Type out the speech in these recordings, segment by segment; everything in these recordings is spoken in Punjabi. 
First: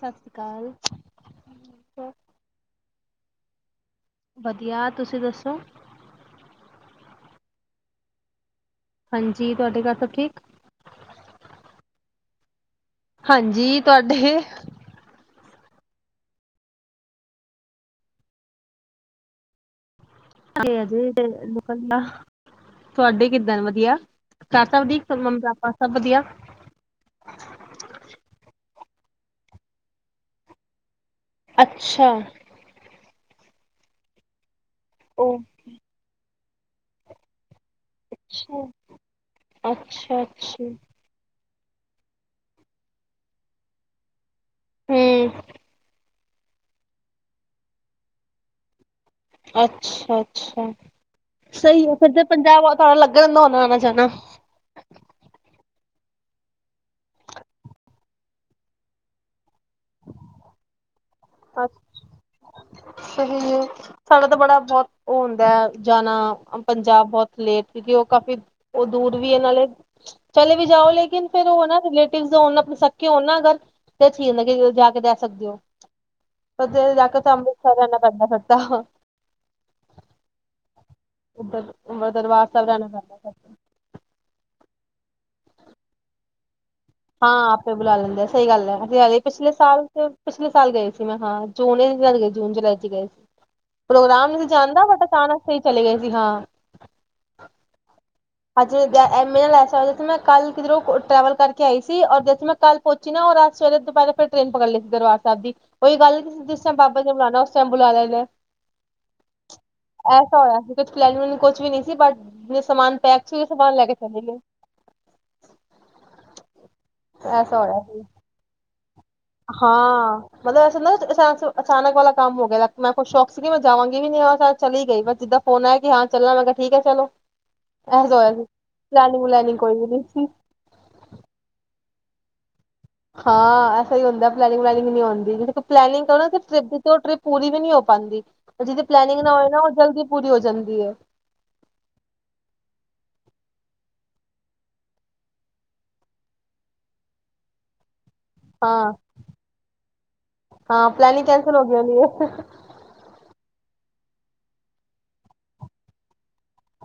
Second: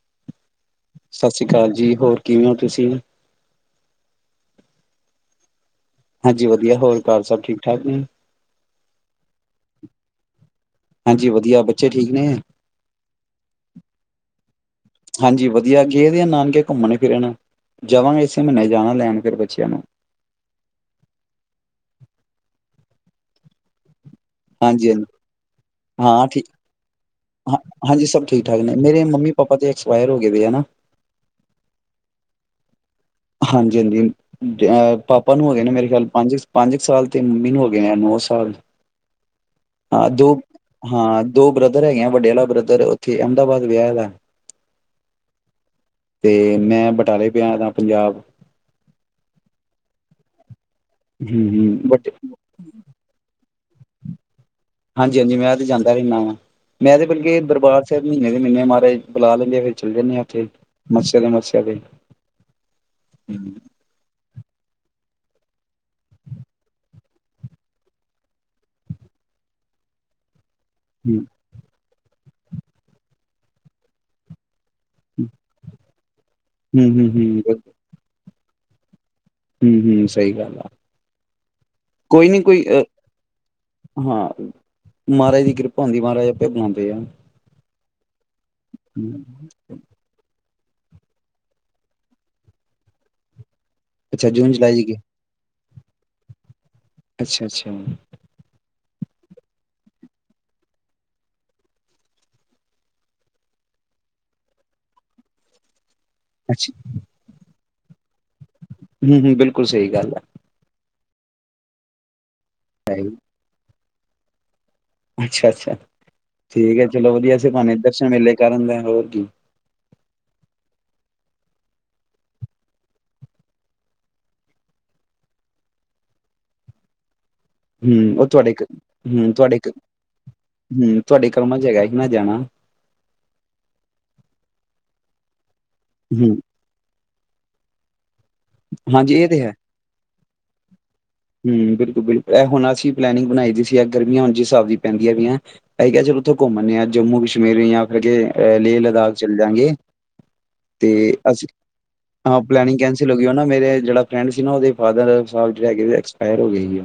ਸਤਿ ਸ਼੍ਰੀ ਅਕਾਲ, ਸਤਿ ਸ੍ਰੀ ਅਕਾਲ ਜੀ ਹੋਰ ਕਿਵੇਂ ਹੋ ਤੁਸੀਂ? ਵਧੀਆ ਤੁਸੀਂ ਦੱਸੋ, ਹਾਂਜੀ ਵਧੀਆ ਹੋਰ ਘਰ ਸਭ ਠੀਕ ਠਾਕ ਜੀ, ਹਾਂਜੀ ਤੁਹਾਡੇ ਘਰ ਸਭ ਠੀਕ, ਹਾਂਜੀ ਵਧੀਆ ਬੱਚੇ ਠੀਕ ਨੇ ਹੈ। ਹਾਂਜੀ ਤੁਹਾਡੇ, ਹਾਂਜੀ, ਵਧੀਆ ਗੇਦੇ ਆ ਨਾਨਕੇ ਘੁੰਮਣ ਫਿਰਨ ਜਾਵਾਂਗੇ, ਇਸੇ ਮਹੀਨੇ ਜਾਣਾ ਲੈਣ ਫਿਰ ਬੱਚਿਆਂ ਨੂੰ ਤੁਹਾਡੇ ਕਿੱਦਾਂ ਵਧੀਆ, ਘਰ ਸਭ ਹਾਂਜੀ-ਹਾਂਜੀ ਠੀਕ ਮੰਮੀ ਪਾਪਾ ਸਭ ਵਧੀਆ? ਹਾਂ ਠੀਕ ਹਾਂ ਹਾਂਜੀ ਸਭ ਠੀਕ-ਠਾਕ ਨੇ, ਮੇਰੇ ਮੰਮੀ ਪਾਪਾ ਤੇ ਐਕਸਪਾਇਰ ਹੋ ਗਏ ਹਨਾ, ਅੱਛਾ, ਹਾਂਜੀ-ਹਾਂਜੀ ਅਹ ਪਾਪਾ ਉਹ ਨੂੰ ਹੈਗੇ ਨੇ ਮੇਰੇ ਖਿਆਲ ਪੰਜ ਪੰਜ ਕੁ ਸਾਲ ਤੇ ਮੰਮੀ ਨੂੰ ਨੌ ਸਾਲ ਅੱਛਾ ਹਾਂ ਦੋ ਅੱਛਾ ਹਾਂ। ਦੋ ਬ੍ਰਦਰ ਹੈਗੇ, ਆ ਵੱਡੇ ਵਾਲਾ ਬ੍ਰਦਰ ਉੱਥੇ ਅਹਿਮਦਾਬਾਦ ਵਿਆਹਾ ਵ ਹੂੰ, ਤੇ ਮੈਂ ਬਟਾਲੇ ਪਿਆ ਦਾ, ਪੰਜਾਬ, ਅੱਛਾ-ਅੱਛਾ, ਹਮ ਹਮ ਸਹੀ ਆ ਬਟ ਫਿਰ ਜ ਪੰਜਾਹ ਦਾ ਲੱਗ ਜਾਂਦਾ ਹੋਣਾ, ਜਾਨਾ ਹਾਂਜੀ-ਹਾਂਜੀ ਮੈਂ ਤੇ ਜਾਂਦਾ ਰਹਿੰਦਾ ਵਾਂ ਮੈਂ ਤੇ ਬਤਲਬ ਕੇ ਦਰਬਾਰ ਸਾਹਿਬ ਮਹੀਨੇ ਦੇ ਮਹੀਨੇ ਮਹਾਰਜ ਬੁਲਾ ਲੈਂਦੇ ਆ ਫਿਰ ਚਲੇ ਜਾਂਦੇ ਹਾਂ ਉੱਥੇ ਮੱਸਿਆ ਦੇ ਮੱਸਿਆ ਅ ਤੇ ਸਹੀ ਹੈ, ਸਾਡਾ ਤਾਂ ਬੜਾ ਬਹੁਤ ਉਹ ਹੁੰਦਾ ਜਾਣਾ ਪੰਜਾਬ ਬਹੁਤ ਲੇਟ ਕਿਉਂਕਿ ਉਹ ਕਾਫੀ ਉਹ ਦੂਰ ਵੀ ਇਹਨਾਂ ਦੇ ਚਲੇ, ਵੀ ਜਾਓ ਲੇਕਿਨ ਫਿਰ ਉਹ ਨਾ ਰਿਲੇ ਆਪਨੇ ਸਕੇ ਹੋਣ ਨਾ ਅਗਰ ਤੇ ਠੀਕ ਲੱਗੇਗਾ। ਜਾ ਕੇ ਦੇ ਹੂੰ-ਹੂੰ-ਹੂੰ-ਹੂੰ ਸਕਦੇ ਹੋ, ਜਾ ਫੇਰ ਅੰਮ੍ਰਿਤਸਰ ਪਤਾ। ਹੂੰ-ਹੂੰ, ਸਹੀ ਗੱਲ ਆ। ਉੱਧਰ ਅੰਬਰ ਕੋਈ ਨਹੀਂ ਦਰਬਾਰ ਕੋਈ ਸਾਹਿਬ ਅ ਰਹਿਣਾ ਪੈਂਦਾ ਫਿਰ ਤਾਂ ਹਾਂ, ਮਹਾਰਾਜ ਦੀ ਕਿਰਪਾ ਹੁੰਦੀ ਮਹਾਰਾਜ ਆਪੇ ਬਲਾਉਦਾ ਹਾਂ, ਆਪੇ ਬੁਲਾ ਲੈਦੇ ਆ। ਸਹੀ ਗੱਲ ਹੈ ਐਸੀ ਹੈਗੇ, ਪਿਛਲੇ ਸਾਲ ਚ ਪਿਛਲੇ ਸਾਲ ਗਏ ਸੀ, ਮੈਂ ਹਾਂ ਜੂਨ ਗਏ ਜੂਨ ਜੁਲਾਈ ਚ ਗਏ ਸੀ। ਅੱਛਾ ਪ੍ਰੋਗਰਾਮ ਨਹੀਂ ਜੂਨ ਜਾਣ ਜੁਲਾਈ ਚ ਦਾ ਗਏ ਬਟ ਸਹੀ ਚਲੇ ਗਏ ਸੀ ਹਾਂ, ਅੱਛਾ-ਅੱਛਾ ਹਾਂਜੀ ਲੈ ਮੈਂ ਕੱਲ ਕਿਧਰ ਟਰੈਵਲ ਕਰਕੇ ਆਈ ਸੀ ਰ ਜਥੇ ਮੈਂ ਕੱਲ ਪਹਚੀ ਨਾ ਰਾ ਸਵੇਰੇ ਦੁਪਹਿ ਫਿਰ ਟ੍ਰੇਨ ਪਕੜ ਲਈ ਸੀ, ਦਰਬਾਰ ਸਾਹਿਬ ਦੀ। ਉਹੀ ਗੱਲ ਨੀ ਜਿਸ ਤਰਾ ਅੱਛਾ ਬਾਬਾ ਨੇ ਬੁਲਾਣਾ, ਸਭ ਬੁਲਾ ਲੈਦਾ, ਹੂੰ-ਹੂੰ, ਬਿਲਕੁਲ ਸਹੀ ਗੱਲ ਹੈ। ਪਲਾਨਿੰਗ ਕੁਛ ਵੀ ਨੀ ਸੀ ਬਟ ਸਮਾਨ ਪੈਕ, ਸੀ ਸਮਾਨ ਲੈ ਕੇ ਚੱਲੇ ਗਏ। ਅੱਛਾ-ਅੱਛਾ, ਠੀਕ ਹੈ ਚਲੋ ਵਧੀਆ ਸੀਂ ਐਸਾ ਭਾਵੇਂ ਹੋਇਆ ਸੀ ਦਰਸ਼ਨ ਮੇਲੇ ਕਰਨ ਦਾ ਹੋਰ ਕੀ ਹਾਂ ਮਤਲਬ, ਚਲੋ ਅਚਾਨਕ ਵਾਲਾ ਕੰਮ ਹੋ ਗਿਆ ਮੈਂ ਖੁਸ ਸ਼ੌਕ ਸੀਗੀ ਮੈਂ ਜਾਵਾਂਗੀ ਵੀ ਨ ਹ ਚਲੀ ਗਈ ਬਸ ਜਿੱਦਾਂ ਫੋਨ ਆਇਆ ਕਿ ਹਾਂ ਚੱਲਣਾ ਮੈਂ ਕਿਹਾ ਠੀਕ ਹੈ ਚਲੋ। ਐਸਾ ਹੂੰ, ਉਹ ਹੋਇਆ ਸੀ। ਤੁਹਾਡੇ ਇੱਕ ਪਲੈਨਿੰਗ ਹੂੰ ਤੁਹਾਡੇ ਵਲੈਨਿੰਗ ਇੱਕ ਕੋਈ ਵੀ ਨਹੀਂ ਸੀ। ਹੂੰ ਤੁਹਾਡੇ ਕਮਾਂ ਚ ਹੈਗਾ। ਕਿਨਾ ਜਾਣਾ। ਹਾਂ ਐਸਾ ਹੀ ਹੁੰਦਾ ਪਲੈਨਿੰਗ ਵਲੈਨਿੰਗ ਨਹੀਂ ਹੁੰਦੀ ਜਿ ਪਲੈਨਿੰਗ ਕਰਨਾ ਹੂੰ ਸੀ ਟਰਿਪ ਦੀ ਟਰਿਪ ਪੂਰੀ ਵੀ ਨਹੀਂ ਹੋ ਪਾਦੀ, ਹਾਂਜੀ, ਇਹ ਤੇ ਹੈ ਜਾਂਦੀ ਹੈ ਹੂੰ ਬਿਲਕੁਲ-ਬਿਲਕੁਲ ਇਹ ਹੋਣਾ ਸੀ। ਪਲੈਨਿੰਗ ਬਣਾਈ ਦੀ ਸੀ ਗਰਮੀਆਂ ਹੁਣ ਜਿਸ ਹਿਸਾਬ ਦੀ ਪੈਂਦੀਆਂ ਪਈਆਂ, ਅਸੀ ਕਿਆ, ਚੱਲ ਉੱਥੋਂ ਘੁੰਮਨੇ ਆ ਜੰਮੂ- ਕਸ਼ਮੀਰ ਯਾ ਕਰ ਲੇ- ਹਾਂ ਲਦਾਖ ਚੱਲ ਜਾਂਗੇ ਹਾਂ ਤੇ ਪਲੈਨਿੰਗ ਅਸੀਂ ਕੈਂਸਲ ਹੋ ਗਈ ਹੋਣੀ ਹਾਂ ਹੈ ਪਲੈਨਿੰਗ ਕੈਂਸ ਮੇਰੇ ਜਿਹੜਾ ਫਰੈਂਡ ਸੀ ਨਾ, ਉਹਦੇ ਫਾਦਰ ਸਾਹਿਬ ਜਿਹੜੇ ਹੈਗੇ ਐਕਸ ਐਕਸਪਾਈਰ ਹੋਗੇ ਸੀ,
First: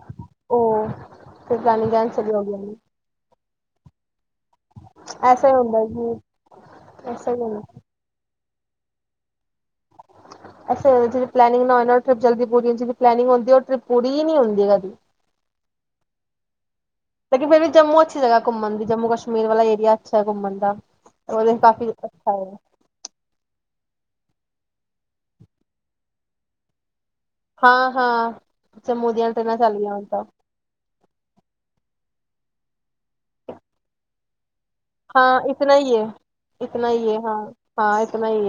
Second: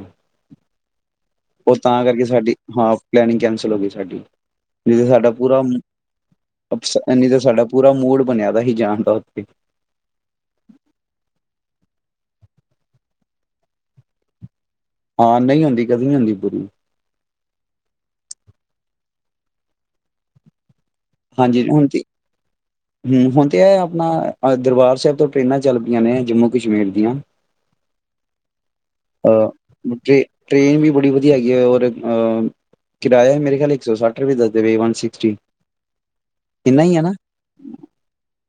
ਉਹ ਫਿਰ ਉਹ ਪਲੈਨਿੰਗ ਤਾਂ ਕਰਕੇ ਕੈਂਸਲ ਹੀ ਹੋ ਗਈ ਸਾਡੀ ਹੋਣੀ। ਹਾਂ ਪਲੈਨਿੰਗ ਚਲੋਗੀ ਸਾਡੀ, ਨਹੀਂ ਤੇ, ਸਾਡਾ ਐਸਾ ਹੀ ਪੂਰਾ ਹੁੰਦਾ ਜੀ ਨਹੀਂ ਐਸਾ ਤੇ ਹੀ ਹੁੰਦਾ ਸਾਡਾ ਪੂਰਾ ਮੂਡ ਬਣਿਆ ਪਹਿਲੇ ਜਾਣ ਦਾ ਉੱਥੇ ਜਿਹੜੀ ਪਲੈਨਿਂਗ ਨਾ ਉਹ ਟਿਪ ਜਲਦੀ ਪੂਰੀ ਜਦ ਪਲੈਨਿੰਗ ਹੂੰਦੀ, ਉਹ ਟਰਿਪ ਪੂਰੀ ਹੀ ਨਹੀਂ ਹੁੰਦੀ ਕਦੇ। ਹਾਂ ਨਹੀਂ ਹੁੰਦੀ। ਕਦੀ ਨੀ ਹੁੰਦੀ ਪੂਰੀ। ਲੇਕਿਨ ਫਿਰ ਵੀ ਜੰਮੂ ਅੱਛੀ ਜਗ੍ਹਾ ਘੁੰਮਣ ਦੀ ਜੰਮੂ ਕਸ਼ਮੀਰ ਵਾਲਾ ਏਰੀਆ ਅੱਛਾ ਹੈ, ਘੁੰਮਣ ਦਾ ਉਹਦੇ ਹਾਂਜੀ। ਹੁਣ ਕਾਫੀ ਤੇ, ਅੱਛਾ ਹੈ ਹੂੰ ਹੁਣ ਤੇ ਐ, ਆ। ਦਰਬਾਰ ਸਾਹਿਬ ਤੋਂ ਟ੍ਰਰੇਨਾਂ ਚੱਲ ਪਈਆਂ ਨੇ, ਜੰਮੂ ਕਸ਼ਮੀਰ ਦੀਆਂ। ਹਾਂ, ਹਾਂ ਜੰਮੂ ਦੀਆਂ ਅ ਟ੍ਰੇਨਾਂ ਚੱਲੀਆਂ ਹੁਣ ਟ੍ਰੇ ਤਾਂ, ਟ੍ਰੇਨ ਵੀ ਬੜੀ ਹੈਗੀ ਐ ਓਰ ਕਿਰਾਇਆ ਮੇਰੇ ਖਿਆਲ ਇੱਕ ਸੌ- ਸੱਠ ਰੁਪਏ ਥ੍ਰੀ-ਵੱਨ ਸਿਕਸਟੀ ਹਾਂ ਇਤਨਾ ਹੀ ਹੈ, ਹਾਂ- ਹਾਂ ਇਤਨਾ ਹੀ,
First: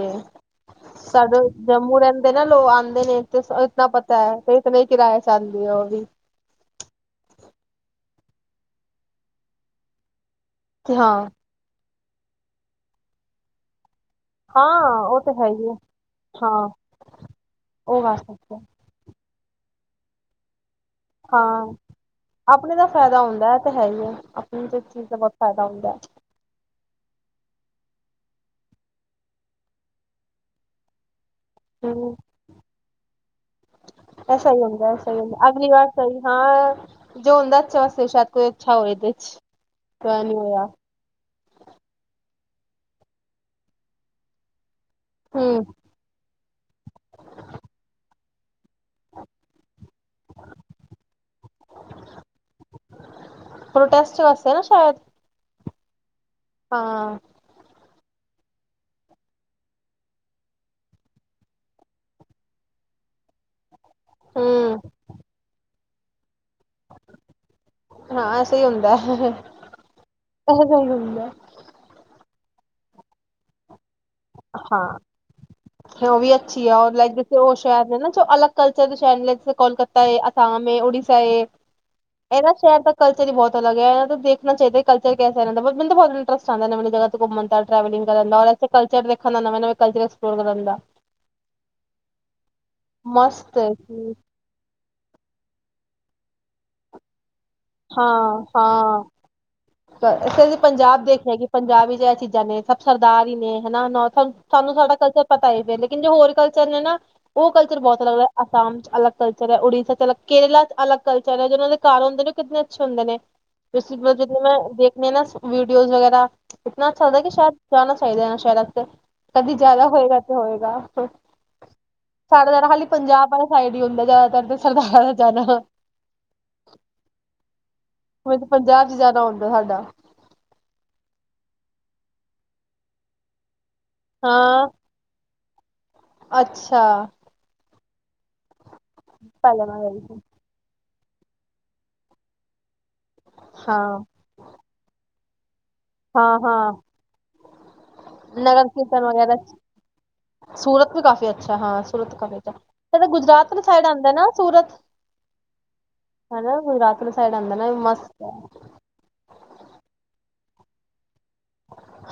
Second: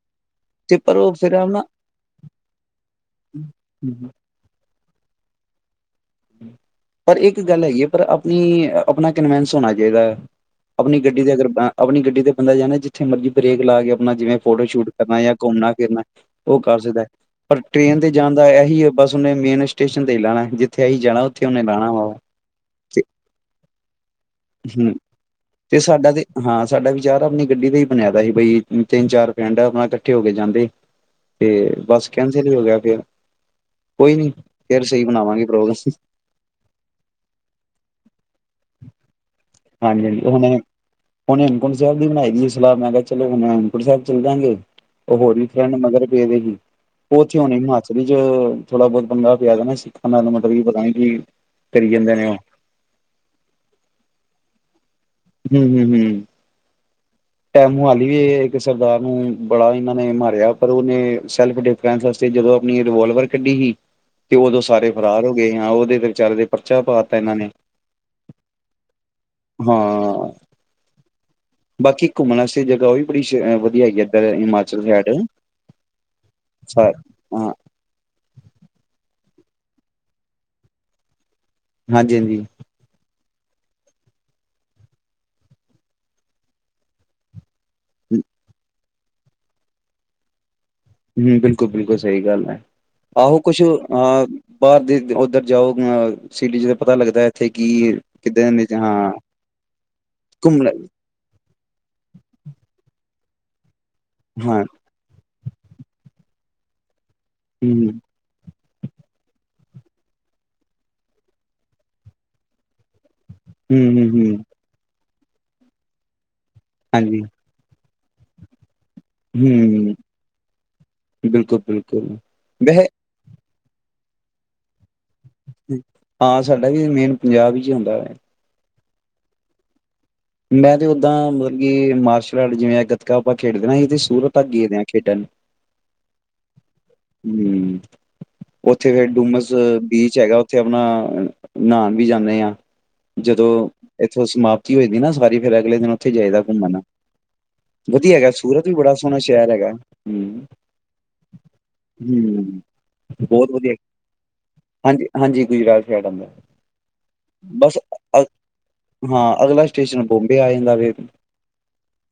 ਤੇ ਹੈ। ਪਰ ਉਹ ਸਾਡੇ ਫਿਰ ਨਾ ਜੰਮੂ ਰਹਿੰਦੇ ਨਾ ਲੋਕ ਆਦੇ ਨੇ ਤੇ ਇਤਨਾ ਪਤਾ ਹੈ ਤੇ ਇਤਨਾ ਕਿਰਾਇਆ ਜਾਦੀ ਉਹ ਵੀ ਪਰ ਇੱਕ ਗੱਲ ਹੈਗੀ ਏ, ਪਰ ਆਪਣੀ ਆਪਣਾ ਕਨਵਿੰਸ ਹੋਣਾ ਚਾਹੀਦਾ ਹੈ। ਕਿ ਆਪਣੀ ਹਾਂ ਗੱਡੀ ਦੇ ਅਗਰ ਆਪਣੀ ਗੱਡੀ ਤੇ ਬੰਦਾ ਜਾਂਦਾ, ਜਿੱਥੇ ਮਰਜ਼ੀ ਬ੍ਰੇਕ ਲਾ ਕੇ'- ਜਿਵੇਂ ਫੋਟੋ ਸ਼ੂਟ ਹਾਂ ਉਹ ਕਰਨਾ ਤਾਂ, ਹੈ ਹੀ ਘੁੰਮਣਾ ਹੈ ਫਿਰਨਾ ਉਹ ਹਾਂ ਕਰ ਸਕਦਾ, ਪਰ ਟ੍ਰੇਨ ਉਹ ਤੇ ਕਰ ਜਾਣ ਦਾ ਸਕਦੇ ਇਹੀ ਹੈ ਬਸ ਉਹਨੇ ਮੇਨ ਸਟੇਸ਼ਨ ਤੇ ਈ ਲਾਣਾ ਏ। ਜਿੱਥੇ ਅਹੀ ਜਾਣਾ, ਉੱਥੇ ਉਹਨੇ ਹਾਂ ਲਾਹਣਾ ਵਾ, ਆਪਣੇ ਦਾ ਤੇ ਫਾਇਦਾ ਹੁੰਦਾ ਹੈ ਤੇ ਹੈ ਹੀ ਹੈ ਆਪਣੀ ਤੇ ਹੂੰ ਚੀਜ਼ ਦਾ ਬਹੁਤ ਫਾਇਦਾ ਤੇ ਹੁੰਦਾ ਹੈ ਸਾਡਾ ਤੇ ਹਾਂ ਸਾਡਾ ਵਿਚਾਰ ਆਪਣੀ ਗੱਡੀ ਤੇ ਬਨਿਆਦਾ ਸੀ ਬਈ ਤਿੰਨ-ਚਾਰ ਪਿੰਡ ਆਪਣਾ ਇਕੱਠੇ ਹੋ ਕੇ, ਜਾਂਦੇ। ਤੇ, ਬਸ ਹਮ ਕੈਂਸਲ ਹੀ ਹੋ ਗਿਆ ਫਿਰ, ਕੋਈ ਨੀ ਐਸਾ ਹੀ ਫਿਰ ਹੁੰਦਾ ਸਹੀ ਐਸਾ ਹੀ ਬਣਾਵਾਂਗੇ। ਹੁੰਦਾ ਅਗਲੀ ਵਾਰ ਪ੍ਰੋਗਰਾਮ ਸਹੀ ਹਾਂ ਜੋ ਹੁੰਦਾ ਅੱਛੇ ਵਾਸਤੇ, ਸ਼ਾਇਦ ਕੋਈ ਅੱਛਾ ਹੋਵੇ ਇਹਦੇ ਚ ਹਾਂਜੀ ਹਾਂਜੀ ਤਾਹੀ ਨੀ ਹੁਣੇ ਹੋਇਆ, ਲਾ, ਮੈਂ ਕਿਹਾ ਚੱਲੋ ਅਨੰਦਪੁਰ ਸਾਹਿਬ ਚੱਲਜਾਂ ਗੇ। ਉਹ, ਹੋਰ ਵੀ ਹਮ ਪਿੰਡ ਮਗਰ ਪੇ ਦੇ ਸੀ, ਉਥੇ ਹਣੇ ਹਿਮਾਚਲ ਥੋੜਾ ਬਹੁਤ ਪੰਗਾ ਪਿਆ ਦਾ, ਨਾ ਸੀ। ਕੀ ਪਤਾ ਨੀ ਕੀ ਕਰੀ ਜਾਂਦੇ ਨੇ ਉਹ ਪ੍ਰੋਟੈਸਟ ਵਾਸਤੇ ਨਾ ਸ਼ਾਇਦ ਹੂੰ-ਹੂੰ-ਹੂੰ, ਹਾਂ ਟੈ ਮੋਹਾਲੀ ਏ। ਸਰਦਾਰ ਨੂੰ ਬੜਾ ਇਹਨਾਂ ਨੇ ਮਾਰਿਆ ਪਰ ਉਹਨੇ ਸੈਲਫ ਡਿਫੈਂਸ ਵਾਸਤੇ ਜਦੋਂ ਆਪਣੀ ਰਿਵਾਲਵਰ ਕੱਢੀ ਸੀ। ਤੇ ਉਦੋਂ ਹਮ ਸਾਰੇ ਫਰਾਰ ਹੋ ਗਏ ਆ ਉਹਦੇ ਚਾਰੇ ਦੇ, ਪਰਚਾ ਪਾ ਤਾ ਇਹਨਾਂ ਨੇ ਹਾਂ ਐਸਾ ਹੀ ਹੁੰਦਾ ਹੈ। ਹਾਂ। [unintelligible] ਘੁੰਮਣਾ ਵਾਸਤੇ ਉਹ ਵੀ ਬੜੀ ਅਹ ਵਧੀਆ ਹੈਗੀ ਇੱਧਰ ਹਿਮਾਚਲ ਹਾਂ ਸਾਈਡ ਉਹ ਵੀ ਅੱਛੀ ਆ ਲਾਈਕ ਜੇ ਹਾਂ ਉਹ ਸ਼ਹਿਰ ਕੋਲਕਾਤਾ ਏ ਅਸਾਮ ਏ ਉੜੀਸਾ ਏ ਹਾਂਜੀ ਹਾਂਜੀ ਇਹਨਾਂ ਸ਼ਹਿਰ ਦਾ ਕਲਚ ਤੇਰੀ ਬਹੁਤ ਅਲਗ ਦੇਖਣਾ ਚਾਹੀਦਾ ਕਲ ਤਕ ਟਰੈਵਿੰਗ ਕਰਨ ਤੇ ਕਲ ਜਦ ਵੇਖਣ ਨੂੰ ਨਵੇਂ ਨਵੇਂ ਕਲਚਰ ਪ੍ਰੋਗਰਾਮ ਦਾ ਹਮ ਬਿਲਕੁਲ ਬਿਲਕੁ ਸਹੀ ਗੱਲ ਹੈ ਆਹੋ ਮਸਤ ਕੁਛ ਹੈ ਜੀ, ਆ ਬਾਹਰ ਦੇ ਉੱਧਰ ਜਾਓ ਸਿਟੀ ਚ ਤੇ ਪਤਾ ਲੱਗਦਾ ਇੱਥੇ ਕੀ ਹਾਂ ਹਾਂ ਘੁੰਮਣ ਪੰਜਾਬ ਦੇਖਿਆ ਕਿ ਪੰਜਾਬ ਵਿੱਚ ਇਹ ਚੀਜ਼ਾਂ ਨੇ ਸਭ ਸ ਦਾਰ ਹੀ ਨੇ ਹਨਾ ਹਾਂ ਸਾਨੂੰ ਸਾਡਾ ਕਲਚਰ ਪਤਾ ਹੀ ਫੇਰ ਕਿੰਜ ਹੋਰ ਚਨ ਨਾ ਉਹ ਕਲਚਰ ਹਮ ਬਹੁਤ ਅੱਗ ਅਸਾਮ ਚ ਅਲੱਗ ਕਲਚਰ ਹੈ ਉੜੀਸਾ ਚ ਅਲੱਗ ਕੇਰਲਾ ਚ ਅਲੱਗ ਕਲਚਰ ਹੈ ਜਿ ਉਹਨਾਂ ਦੇ ਘਰ ਹੁੰਦੇ ਨੇ ਨ ਚੋਂਦ ਨੇ ਹਮ ਤੁਸੀਂ ਹਮ ਹਮ ਜਦੋਂ ਦੇਖ ਨਹੀਂ ਨਾ ਵੀਡੀਓਜ਼ ਵਗੈਰਾ ਇਤਨਾ ਅੱਛਾ ਹਾਂਜੀ ਤਾਂ ਕਿ ਸ਼ਾਇਦ ਜਾਨਾ ਚਾਹੀਦੇ ਆ ਸ਼ਹਿਰ ਤੇ ਕਦੀ ਜ਼ਿਆਦਾ ਹਮ ਹੋਏਗਾ ਤੇ ਹੋਏਗਾ ਬਿਲਕੁਲ ਬਿਲਕੁਲ ਵੈਸੇ ਸਾਈਡ ਹੀ ਹੁੰਦਾ ਜ਼ਿਆਦਾਤਰ ਤੇ ਸਰਦਾਰ ਹਾਂ ਸਾਡਾ ਵੀ ਮੇਨ ਪੰਜਾਬ ਹੀ ਉੰਝ ਪੰਜਾਬ ਜ਼ਿਆਦਾ ਹੁੰਦਾ ਸਾਡਾ ਮੈਂ ਤੇ ਓਦਾਂ ਮਤਲਬ ਕਿ ਮਾਰਸ਼ਲ ਆਰਟ ਜਿਵੇਂ ਗੱਤਕਾ ਆਪਾਂ ਖੇਡਦੇ ਸੂਰਤ ਤੱਕ ਹਾਂ ਗੇਦੇ ਆ ਖੇਡਣ ਅੱਛਾ ਹਮ ਉੱਥੇ ਫਿਰ ਡੁਮਸ ਪਹਿਲੇ ਮੈਂ ਗਈ ਬੀਚ ਸੀ ਹੈਗਾ ਉੱਥੇ ਆਪਣਾ ਨ ਨਾ ਜਦੋਂ ਹਾਂ ਇੱਥੋਂ ਸਮਾਪਤੀ ਹੋਵੇਗੀ ਨਾ ਸੋਵੜੀ ਫਿਰ ਅਗਲੇ ਦਿਨ ਉੱਥੇ ਹਾਂ ਜਾਏਦਾ ਹਾਂ ਨਗਰ ਕੀਰਤਨ ਵਗੈਰਾ ਸੂਰਤ ਵੀ ਕਾਫੀ ਅੱਛਾ ਹਾਂ ਸੂਰਤ ਕਾਫੀ ਅੱਛਾ ਤੇ ਗੁਜਰਾਤ ਵਾਲੀ ਸਾਈਡ ਆਉਂਦਾ ਨਾ ਸੂਰਤ ਹਨਾ ਗੁਜਰਾਤ ਵਾਲੀ ਸਾਈਡ ਆਉਂਦਾ ਨਾ ਮਸਤ ਹੈ ਕਿਸੇ ਨੁੰ ਬੋਬੇ ਆ ਜਾਂਦਾ ਵੇ,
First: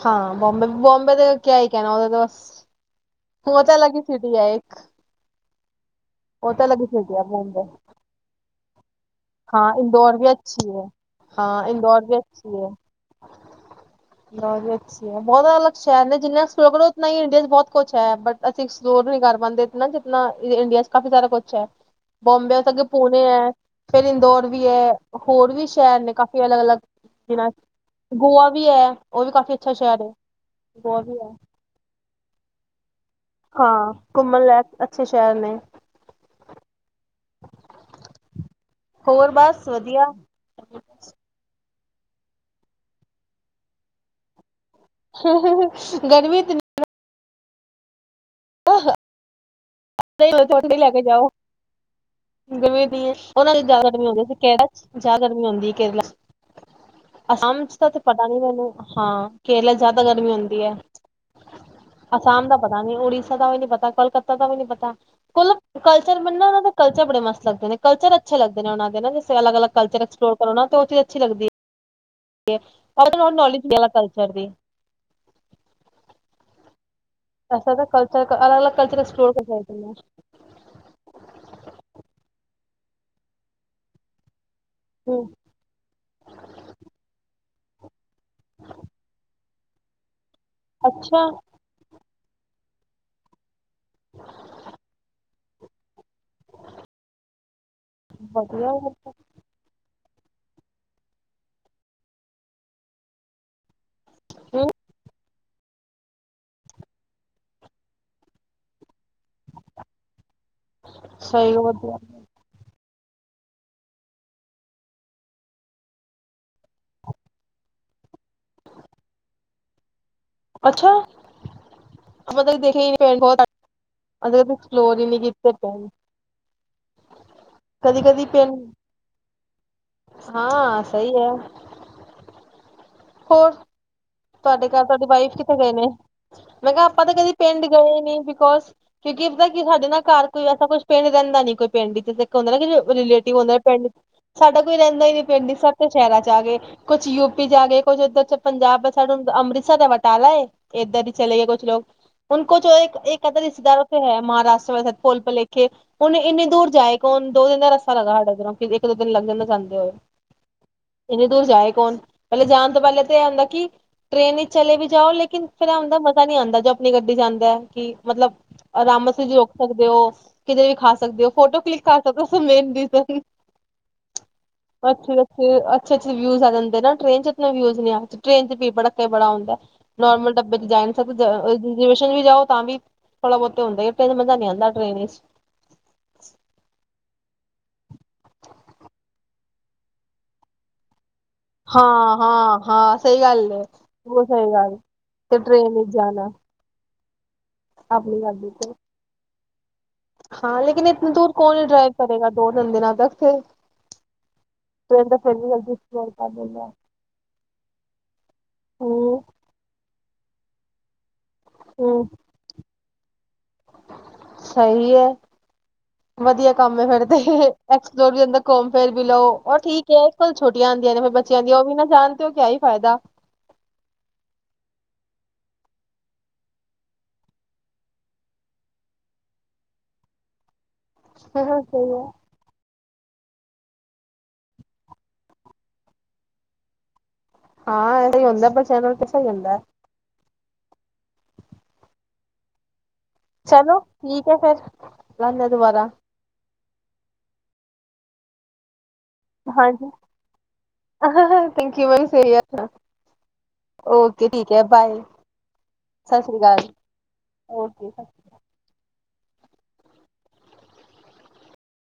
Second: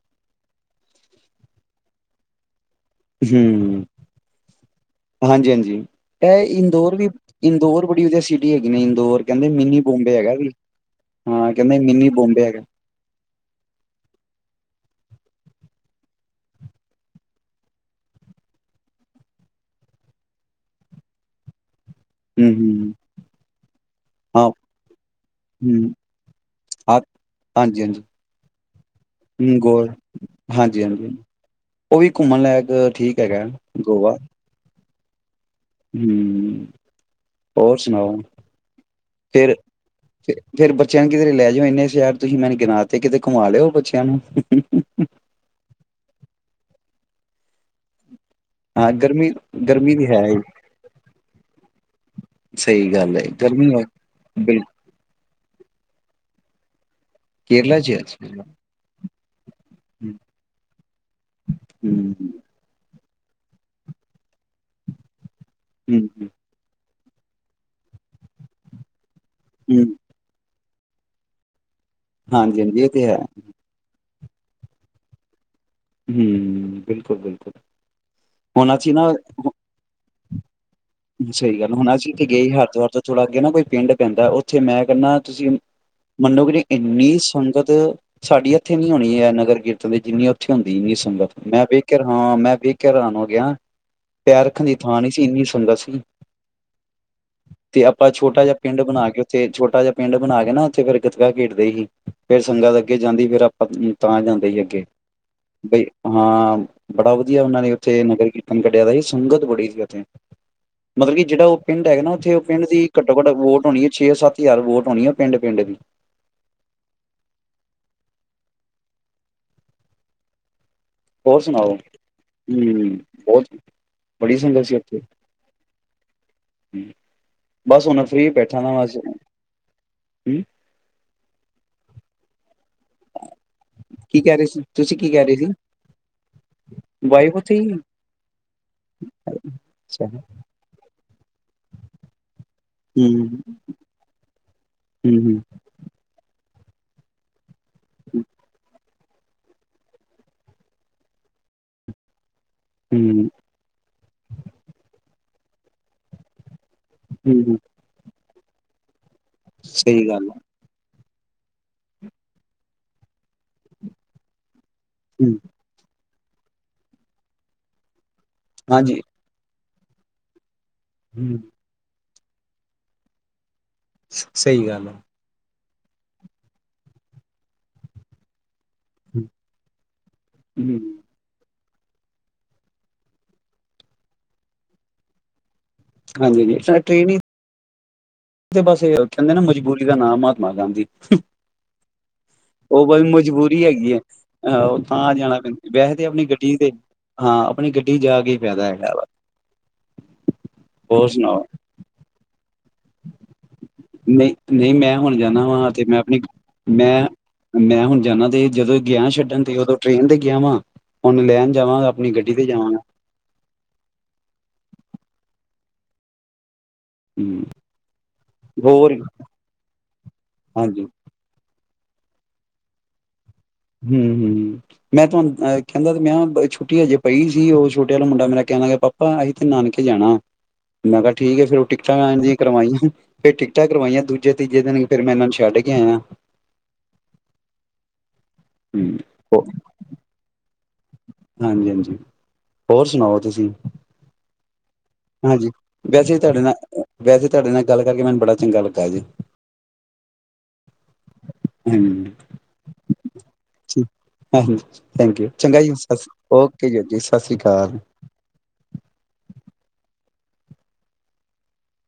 ਹਾਂ ਬੋਬੇ-ਬੋਬੇ ਤੇ ਕਿਆ ਹੀ ਕਹਿਣਾ ਉਹਦੇ ਤੇ ਬਸ- ਹੂੰ, ਹਾਂਜੀ-ਹਾਂਜੀ ਇਹ ਇੰਦੋਰ ਵੀ ਇੰਦੋਰ ਬੜੀ ਵਧੀਆ ਸੀ ਹੈ ਹਾਂ ਇੰਦੌਰ ਵੀ ਅੱਛੀ ਹੈ ਹਾਂ ਕਹਿੰਦੇ ਇੰਦੌਰ ਮਿੰਨੀ ਵੀ ਬੋਂਬੇ ਅੱਛੀ ਹੈਗਾ ਹੈ ਇੰਦੌਰ ਵੀ ਅ ਜਿੰਨਾ ਉਹਨਾ ਹੀ ਇੰਡੀਆ ਚ ਬਹੁਤ ਕੁਛ ਹੈ ਬਟ ਅਸੀਂ ਐਕਪਲੋਰ ਨੀ ਕਰ ਪਾਉਂਦੇ ਜਨਾ ਇੰਡੀਆ ਚ ਕਾਫੀ ਸਾਰਾ ਕੁਛ ਹੈ। ਹੂੰ ਬੋਬੇ ਕਦੇ ਹੂੰ ਪੁਣੇ ਹੈ। ਫਿਰ ਹਾਂ ਇੰਦੋਰ ਵੀ ਹੈ ਹੋਰ ਵੀ ਹੂੰ ਸ਼ਹਿਰ ਨੇ ਕਾਫੀ ਅਲੱਗ-ਅਲੱਗ ਹਾਂ ਜਿਨਾਂ ਹਾਂਜੀ ਹਾਂਜੀ ਗੋਆ ਵੀ ਹੈ ਉਹ ਵੀ ਕਾਫ਼ੀ ਹੂੰ ਅੱਛਾ ਗੋਲ ਸ਼ਹਿਰ ਹੈ ਹਾਂਜੀ ਗੋਆ ਹਾਂਜੀ ਵੀ ਹੈ, ਉਹ ਵੀ ਘੁੰਮਣ ਲਾਇਕ ਠੀਕ ਹੈਗਾ ਹਾਂ ਘੁੰਮਣ ਲੈ ਅੱਛੇ ਸ਼ਹਿਰ ਨੇ ਹੂੰ ਹੋਰ ਸੁਣਾਓ ਹੋਰ ਫੇਰ ਬਸ ਵਧੀਆ ਫੇਰ ਬੱਚਿਆਂ ਨੂੰ ਕਿਧਰੇ ਲੈ ਜਾਓ ਇੰਨੇ ਯਾਰ ਤੁਸੀਂ ਮੈਨੂੰ ਗਿਣਾ ਤੇ ਕਿਤੇ ਘੁਮਾ ਲਿਓ ਬੱਚਿਆਂ ਨੂੰ ਗਰਮੀ ਤੇ ਹਾਂ ਗਰਮੀ ਗਰਮੀ ਵੀ ਹੈ ਹੀ, ਲੈ ਕੇ ਜਾਓ। ਗਰਮੀ ਸਹੀ ਦੀ ਗੱਲ ਹੈ ਉਹਨਾਂ ਦੀ ਹੈ ਜ਼ਿਆਦਾ ਗਰਮੀ ਆਉਂਦੀ ਸੀ ਕਿਹਿੜਾ ਬਿਲਕੁਲ ਚ ਜ਼ਿਆਦਾ ਗਰਮੀ ਆਉਂਦੀ। ਕੇਰਲਾ ਅਸਾਮ ਚ ਕੇਰਲਾ ਤਾਂ ਪਤਾ ਨੀ ਹਮ ਮੈਨੂੰ ਹਾਂ ਕੇਰਲਾ ਚ ਜ਼ਿਆਦਾ ਗਰਮੀ ਹੁੰਦੀ ਹੈ ਅਸਾਮ ਦਾ ਪਤਾ ਨੀ ਉੜੀ ਦਾ ਵੀ ਨੀ ਪਤਾ ਕੋਲਕੱਤਾ ਦਾ ਵੀ ਨੀ ਪਤਾ। [unintelligible] ਕੁਲ ਕਲਚਰ ਹਮ ਬਣਨਾ ਉਹ ਦਾ ਕਲ ਚ ਬੜੇ ਮਸਤ ਲੱਗਦੇ ਨੇ, ਕਲਚਰ ਅੱਛ ਲੱਗਦੇ ਨੇ ਉਹਨਾਂ ਨੇ ਜ ਅਲਗ-ਅਲਗ ਐਕਸਪਲੋਰ ਨਾ ਉਹ ਚੀਜ਼ ਅੱਛੀ ਲੱਗਦੀ ਹੈ। ਹਾਂਜੀ ਹਾਂਜੀ ਇਹ ਤੇ ਹੈ [unintelligible] ਸਰਦੀ, ਹੂੰ, ਬਿਲਕੁਲ-ਬਿਲਕੁਲ ਐਸਾ ਤਾਂ ਕਲਚਰ ਅਲੱਗ ਅਲੱਗ ਹੁਣ ਸੀ ਕਲਚਰ ਨਾ, ਐਕਸਪਲੋਰ ਕਰ ਸਕਦੇ ਸਹੀ ਗੱਲ ਹੁਣ ਅਸੀਂ ਗਏ ਹਰਿਦੁਆਰ ਤੋਂ ਥੋੜਾ ਅੱਗੇ ਨਾ ਕੋਈ ਪਿੰਡ ਪੈਦਾ, ਉੱਥੇ ਮੈਂ ਕਹਿੰਦਾ ਹੂੰ ਤੁਸੀਂ ਮੰਨੋ ਕਿ ਇੰਨੀ ਸੰਗਤ ਸਾਡੀ ਇੱਥੇ ਨੀ ਹੋਣੀ ਹੈ, ਨਗਰ ਕੀਰਤਨ ਦੀ ਜਿੰਨੀ ਹੁੰਦੀ ਇਹਨੀਂ ਅੱਛਾ ਸੰਗਤ, ਮੈਂ ਵੇਖ ਕੇ ਹੈਰਾ- ਹਾਂ ਮੈਂ ਵੀ ਕੇ ਹੈਰਾਨ ਹੋ ਗਿਆ। ਪੈਰ ਰੱਖਣ ਦੀ ਥਾਂ ਨਹੀਂ ਸੀ ਇੰਨੀ ਸੰਗ ਸੰੰਗਤ ਸੀ। [unintelligible] ਤੇ ਆਪਾਂ ਛੋਟਾ ਜਿਹਾ ਵਧੀਆ ਪਿੰਡ ਬਣਾ ਕੇ ਉੱਥੇ ਛੋਟਾ ਜਿਹਾ ਪਿੰਡ ਬਣਾ ਕੇ ਨਾ ਉੱਥੇ ਫੇਿਰ ਗਤਕਾ ਖੇਡਦੇ ਸੀ ਫੇਿਰ ਸੰਗਤ ਅੱਗੇ ਜਾਂਦੀ ਫਿਰ ਆਪ ਤਾਂ ਜਾਂਦੇ ਸੀ ਹੂੰ ਅੱਗੇ। ਬਈ ਹਾਂ ਬੜਾ ਵਧੀਆ ਉਹਨਾਂ ਨੇ ਉੱਥੇ ਨਗਰ ਕੀਰਤਨ ਕੱਢਿਆ ਸੀ ਸੰਗਤ ਬੜੀ ਸੀ ਉੱਥੇ ਮਤਲਬ ਕਿ ਜਿਹੜਾ ਸਹੀ ਉਹ ਪਿੰਡ ਵਧੀਆ ਹੈਗਾ ਨਾ ਉੱਥੇ ਉਹ ਪਿੰਡ ਦੀ ਘੱਟੋ ਘੱਟ ਵੋਟ ਹੋਣੀ ਹੈ ਛੇ ਸੱਤ ਹਜ਼ਾਰ ਵੋਟ ਹੋਣੀ ਹੈ ਪਿੰਡ ਪਿੰਡ ਦੀ। ਅੱਛਾ ਹੋਰ ਸੁਣਾਓ ਮਤਲਬ ਦੇਖੀਏ ਬਹੁਤ ਬੜੀ ਅਗਰ ਆਪਾ ਸੰਗਤ ਸੀ ਉੱਥੇ ਐਸਪਲੋਰ ਹੀ ਨਹੀਂ ਕੀਤੇ ਪ ਬਸ ਕਦੀ ਹੁਣ ਕਦੀ ਫ੍ਰਰੀ ਫੇਰ ਬੈਠਾ ਨਾ ਬਸ ਹੂੰ ਹਾਂ ਸਹੀ ਹੈ। ਹੋਰ ਕੀ ਕਹਿ ਰਹੇ ਸੀ ਤੁਹਾਡੇ ਘਰ ਤੁਸੀਂ ਤੁਹਾਡੀ ਕੀ ਕਹਿ ਵਾਈਫ ਰਹੇ ਸੀ ਕਿੱਥੇ ਗਏ ਨੇ? ਮੈਂ ਕਿਹਾ ਆਪਾਂ ਤਾਂ ਕਦੇ ਵਾਈਫ ਉੱਥੇ ਪਿੰਡ ਹੀ ਹੈ? ਗਏ ਨੀ ਬਿਕੋਜ ਕਿਉਂਕਿ ਏਦਾਂ ਕਿ ਸਾਡੇ ਨਾਲ ਅੱਛਾ ਹੂੰ ਘਰ ਕੋਈ ਐਸਾ ਕੁਛ ਪਿੰਡ ਰਹਿੰਦਾ ਨਹੀਂ ਕੋਈ ਪਿੰਡ ਚ ਤੇ ਹੁੰਦਾ ਨਾ ਜਿਵੇਂ ਰਿਲੇਟਿਵ ਹੂੰ ਹੁੰਦਾ ਪਿੰਡ ਸਾਡਾ ਕੋਈ ਰਹਿੰਦਾ ਹੀ ਨੀ ਹੂੰ ਪਿੰਡ ਸਭ ਤੇ ਸ਼ਹਿਰਾਂ ਚ ਆ ਗਏ ਕੁਛ ਯੂਪੀ ਜਾ ਗਏ ਕੁੱਝ ਉੱਧਰ ਚ ਪੰਜਾਬ ਸਾਨੂੰ ਤਾਂ ਅੰਮ੍ਰਿਤਸਰ ਦਾ ਬਟਾਲਾ ਏ ਇੱਧਰ ਹੀ ਚਲੇ ਗਏ ਕੁਛ ਲੋਕ ਹੁਣ ਕੋ ਜੋਂ ਏਕ ਹੂੰ ਇਧਰ ਰਿਸ਼ਤੇਦਾਰੋ ਚੋ ਹੈ ਮਹਾਰਾਸ਼ਟਰ ਵ ਸ ਭੁੱਲ ਭਲੇਖੇ ਹੁਣ ਇੰਨੇ ਦੂਰ ਜਾਏ ਕੌਣ? ਹੂੰ, ਦੋ ਹੂੰ। ਦਿਨ ਦਾ ਰਸਤਾ ਲੱਗਣਾ ਸਾਡੇ ਏਡਰੋ ਇੱਕ ਦੋ ਦਿਨ ਲੱਗ ਨਾ ਜਾਂਦੇ ਹੋਏ ਸਹੀ ਗੱਲ ਆ ਇੰਨੀ ਦੂਰ ਜਾਏ ਕੌਣ ਪਹਿਲੇ ਜਾਣ ਤੋਂ ਪਹਿਲੇ ਤੇ ਇਹ ਹੁੰਦਾ ਕਿ ਟ੍ਰੇਨ ਚ ਚਲੇ ਵੀ ਜਾਓ ਹੂੰ ਲੇਕਿਨ ਫੇਰ ਏਹ ਆਉਂਦਾ ਮਜ਼ਾ ਨਹੀਂ ਆਂਦਾ ਜੋ ਆਪਣੀ ਗੱਡੀ ਚ ਜਾਂਦਾ ਕਿ ਮਤਲਬ ਹਾਂਜੀ ਆਰਾਮ ਨਾਲ ਅਸੀਂ ਜੋ ਸਕਦੇ ਹੋ ਕਿਤੇ ਵੀ ਖਾ ਸਕਦੇ ਹੋ ਹੂੰ ਫੋਟੋ ਕਲਿੱਕ ਕਰ ਸਭ ਤੋਂ ਮੇਨ ਰਿਜਨ ਸਹੀ ਗੱਲ ਆ ਅੱਛਾ ਅੱਛਾ ਅ ਅੱੇ ਅੇ ਵਿਊ ਆ ਜਾਂਦੇ ਨਾ ਟਰੇਨ ਚ ਇਤਨਾ ਵਿਊਜ਼ੀ ਆ ਟ੍ਰੇ ਚਚ ਪੜ ਹੂੰ ਬੜਾ ਹੁੰਦਾ ਨੋਰਮਲ ਡੱਬੇ ਚ ਜਾ ਨੀ ਸਕਦੇ ਰੀਜਵੇਸਹ ਵੇ ਵੀ ਜਾਓ ਤਾਂ ਵੀ ਥੋੜਾ ਬਹੁਤੇ ਹੁੰਦਾ ਹੈ ਟਨ ਮਜ਼ਾ ਨੀ ਆਉਂਦਾ ਟ੍ਰਰੇਨ ਵਿੱਚ ਹਾਂਜੀ ਹਾਂਜੀ ਟ੍ਰੇਨ ਹੀ ਤੇ ਬਸ ਕਹਿੰਦੇ ਨਾ ਮਜਬੂਰੀ ਦਾ ਨਾਂ ਮਹਾਤਮਾ ਗਾਂਧੀ ਹਾਂ ਹਾਂ ਉਹ ਹਾਂ ਬਾਈ ਸਹੀ ਗੱਲ ਹੈ ਮਜਬੂਰੀ ਹੈਗੀ ਉਹ ਸਹੀ ਆਹੋ ਗੱਲ ਉਹ ਤਾਂ ਤੇ ਜਾਣਾ ਟ੍ਰੇਨ ਪੈਂਦਾ ਵਿੱਚ ਵੈਹੇ ਆਪਣੀ ਜਾਣਾ ਗੱਡੀ ਤੇ ਹਾਂ ਆਪਣੀ ਗੱਡੀ ਜਾ ਕੇ ਫੈਦਾ ਹੈਗਾ ਵਾ ਹਾਂੇਲੇਕਿਨ ਹੋਰ ਇਤਨੀ ਦੂਰ ਸੁਣਾਓ ਕੋੌਣ ਡਰਾਈਵ ਕਰੇਗਾ ਦੋ ਤਿੰਨ ਦਿਨਾਂ ਤੱਕ ਫਿਰ ਨਹੀਂ ਨਹੀਂ ਮੈਂ ਟ੍ਰੇਨ ਹੁਣ ਤਾਂ ਫਿਰ ਜਾਨਾ ਵੀ ਵਾਂ ਜਲਦੀ ਤੇ ਮੈਂ ਐਕਸਪਲੋਰ ਆਪਣੀ ਕਰ ਲੈਂਦਾ ਮੈਂ ਮੈਂ ਹੁਣ ਜਾਨਾ ਤੇ ਜਦੋਂ ਗਿਆ ਹੂੰ ਛੱਡਣ ਤੇ ਉਦੋਂ ਟ੍ਰੇਨ ਦੇ ਗਿਆ ਵਾਂ ਉਹਨੂੰ ਲੈਣ ਜਾਵਾਂ ਹੂੰ ਆਪਣੀ ਗੱਡੀ ਤੇ ਜਾਵਾਂਗਾ ਸਹੀ ਹੈ ਵਧੀਆ ਕੰਮ ਫੇਿਰ ਤੇ ਹੂੰ ਐਕਸਪਲੋਰ ਵੀ ਜਾਂਦਾ ਘੁੰਮ ਫਿਰ ਹੋਰ ਵੀ ਲਓ ਉਹ ਠੀਕ ਹੈ ਕੋਲ ਹਾਂਜੀ ਛੁੱਟੀਆਂਹੁੰਦੀਆਂ ਨੇ ਫਿਰ ਬੱਚਿਆਂ ਦੀਆਂ ਉਹ ਵੀ ਨਾ ਜਾਣਦੇ ਹੋ ਕਿਆ ਹੀ ਫਾਇਦਾ ਹਮ ਹਮ ਮੈਂ ਤੁਹਾਨੂੰ ਅਹ ਕਹਿੰਦਾ ਮੈਂ ਛੁੱਟੀ ਹਜੇ ਪਈ ਸੀ ਉਹ ਛੋਟੇ ਵਾਲਾ ਮੁੰਡਾ ਮੇਰਾ ਕਹਿਣ ਲੱਗਾ ਪਾਪਾ ਅਸੀਂ ਤੇ ਨਾਨਕੇ ਜਾਣਾ ਮੈਂ ਕਿਹਾ ਠੀਕ ਸਹੀ ਆ ਫਿਰ ਉਹ ਟਿਕਟਾਂ ਹੈ ਆ ਦੀਆਂ ਕਰਵਾਈਆਂ ਫੇਿਰ ਟਿਕਟਾਂ ਕਰਵਾਈਆਂ ਦੂਜੇ ਤੀਜੇ ਦਿਨ ਫੇਿਰ ਮੈਂ ਇਹਨਾਂ ਨੂੰ ਛੱਡ ਕੇ ਆਇਆ ਹਾਂ ਸਹੀ ਹੁੰਦਾ ਪਰ ਚੈ ਤੇ ਸਹੀ ਹੂੰ ਹੁੰਦਾ ਹਾਂਜੀ ਹਾਂਜੀ ਹੋਰ ਸੁਣਾਓ ਤੁਸੀਂ ਚਲੋ ਠੀਕ ਹੈ ਫੇਰ ਹਾਂਜੀ ਵੈਸੇ ਤੁਹਾਡੇ ਨਾਲ ਵੈਸੇ ਤੁਹਾਡੇ ਨਾਲ ਗੱਲ ਕਰਕੇੈ ਨਬੜਾ ਚੰਗਾ ਲੱਗਾ ਜੀ ਹਾਂਜੀ ਥੈਂਕੂ ਮੈ ਹਾਂਜੀ, ਸਹੀ ਠੀਕ ਓਕੇ ਠੀਕ ਹਾਂਜੀ, ਹੈ ਬਾਏ ਥੈਂਕ ਯੂ ਚੰਗਾ ਜੀ ਸਤਿ ਸ੍ਰੀ ਅਕਾਲ ਓਕੇ ਜੀ ਓਕੇ ਸਤਿ ਸ਼੍ਰੀ ਅਕਾਲ। ਓਕੇ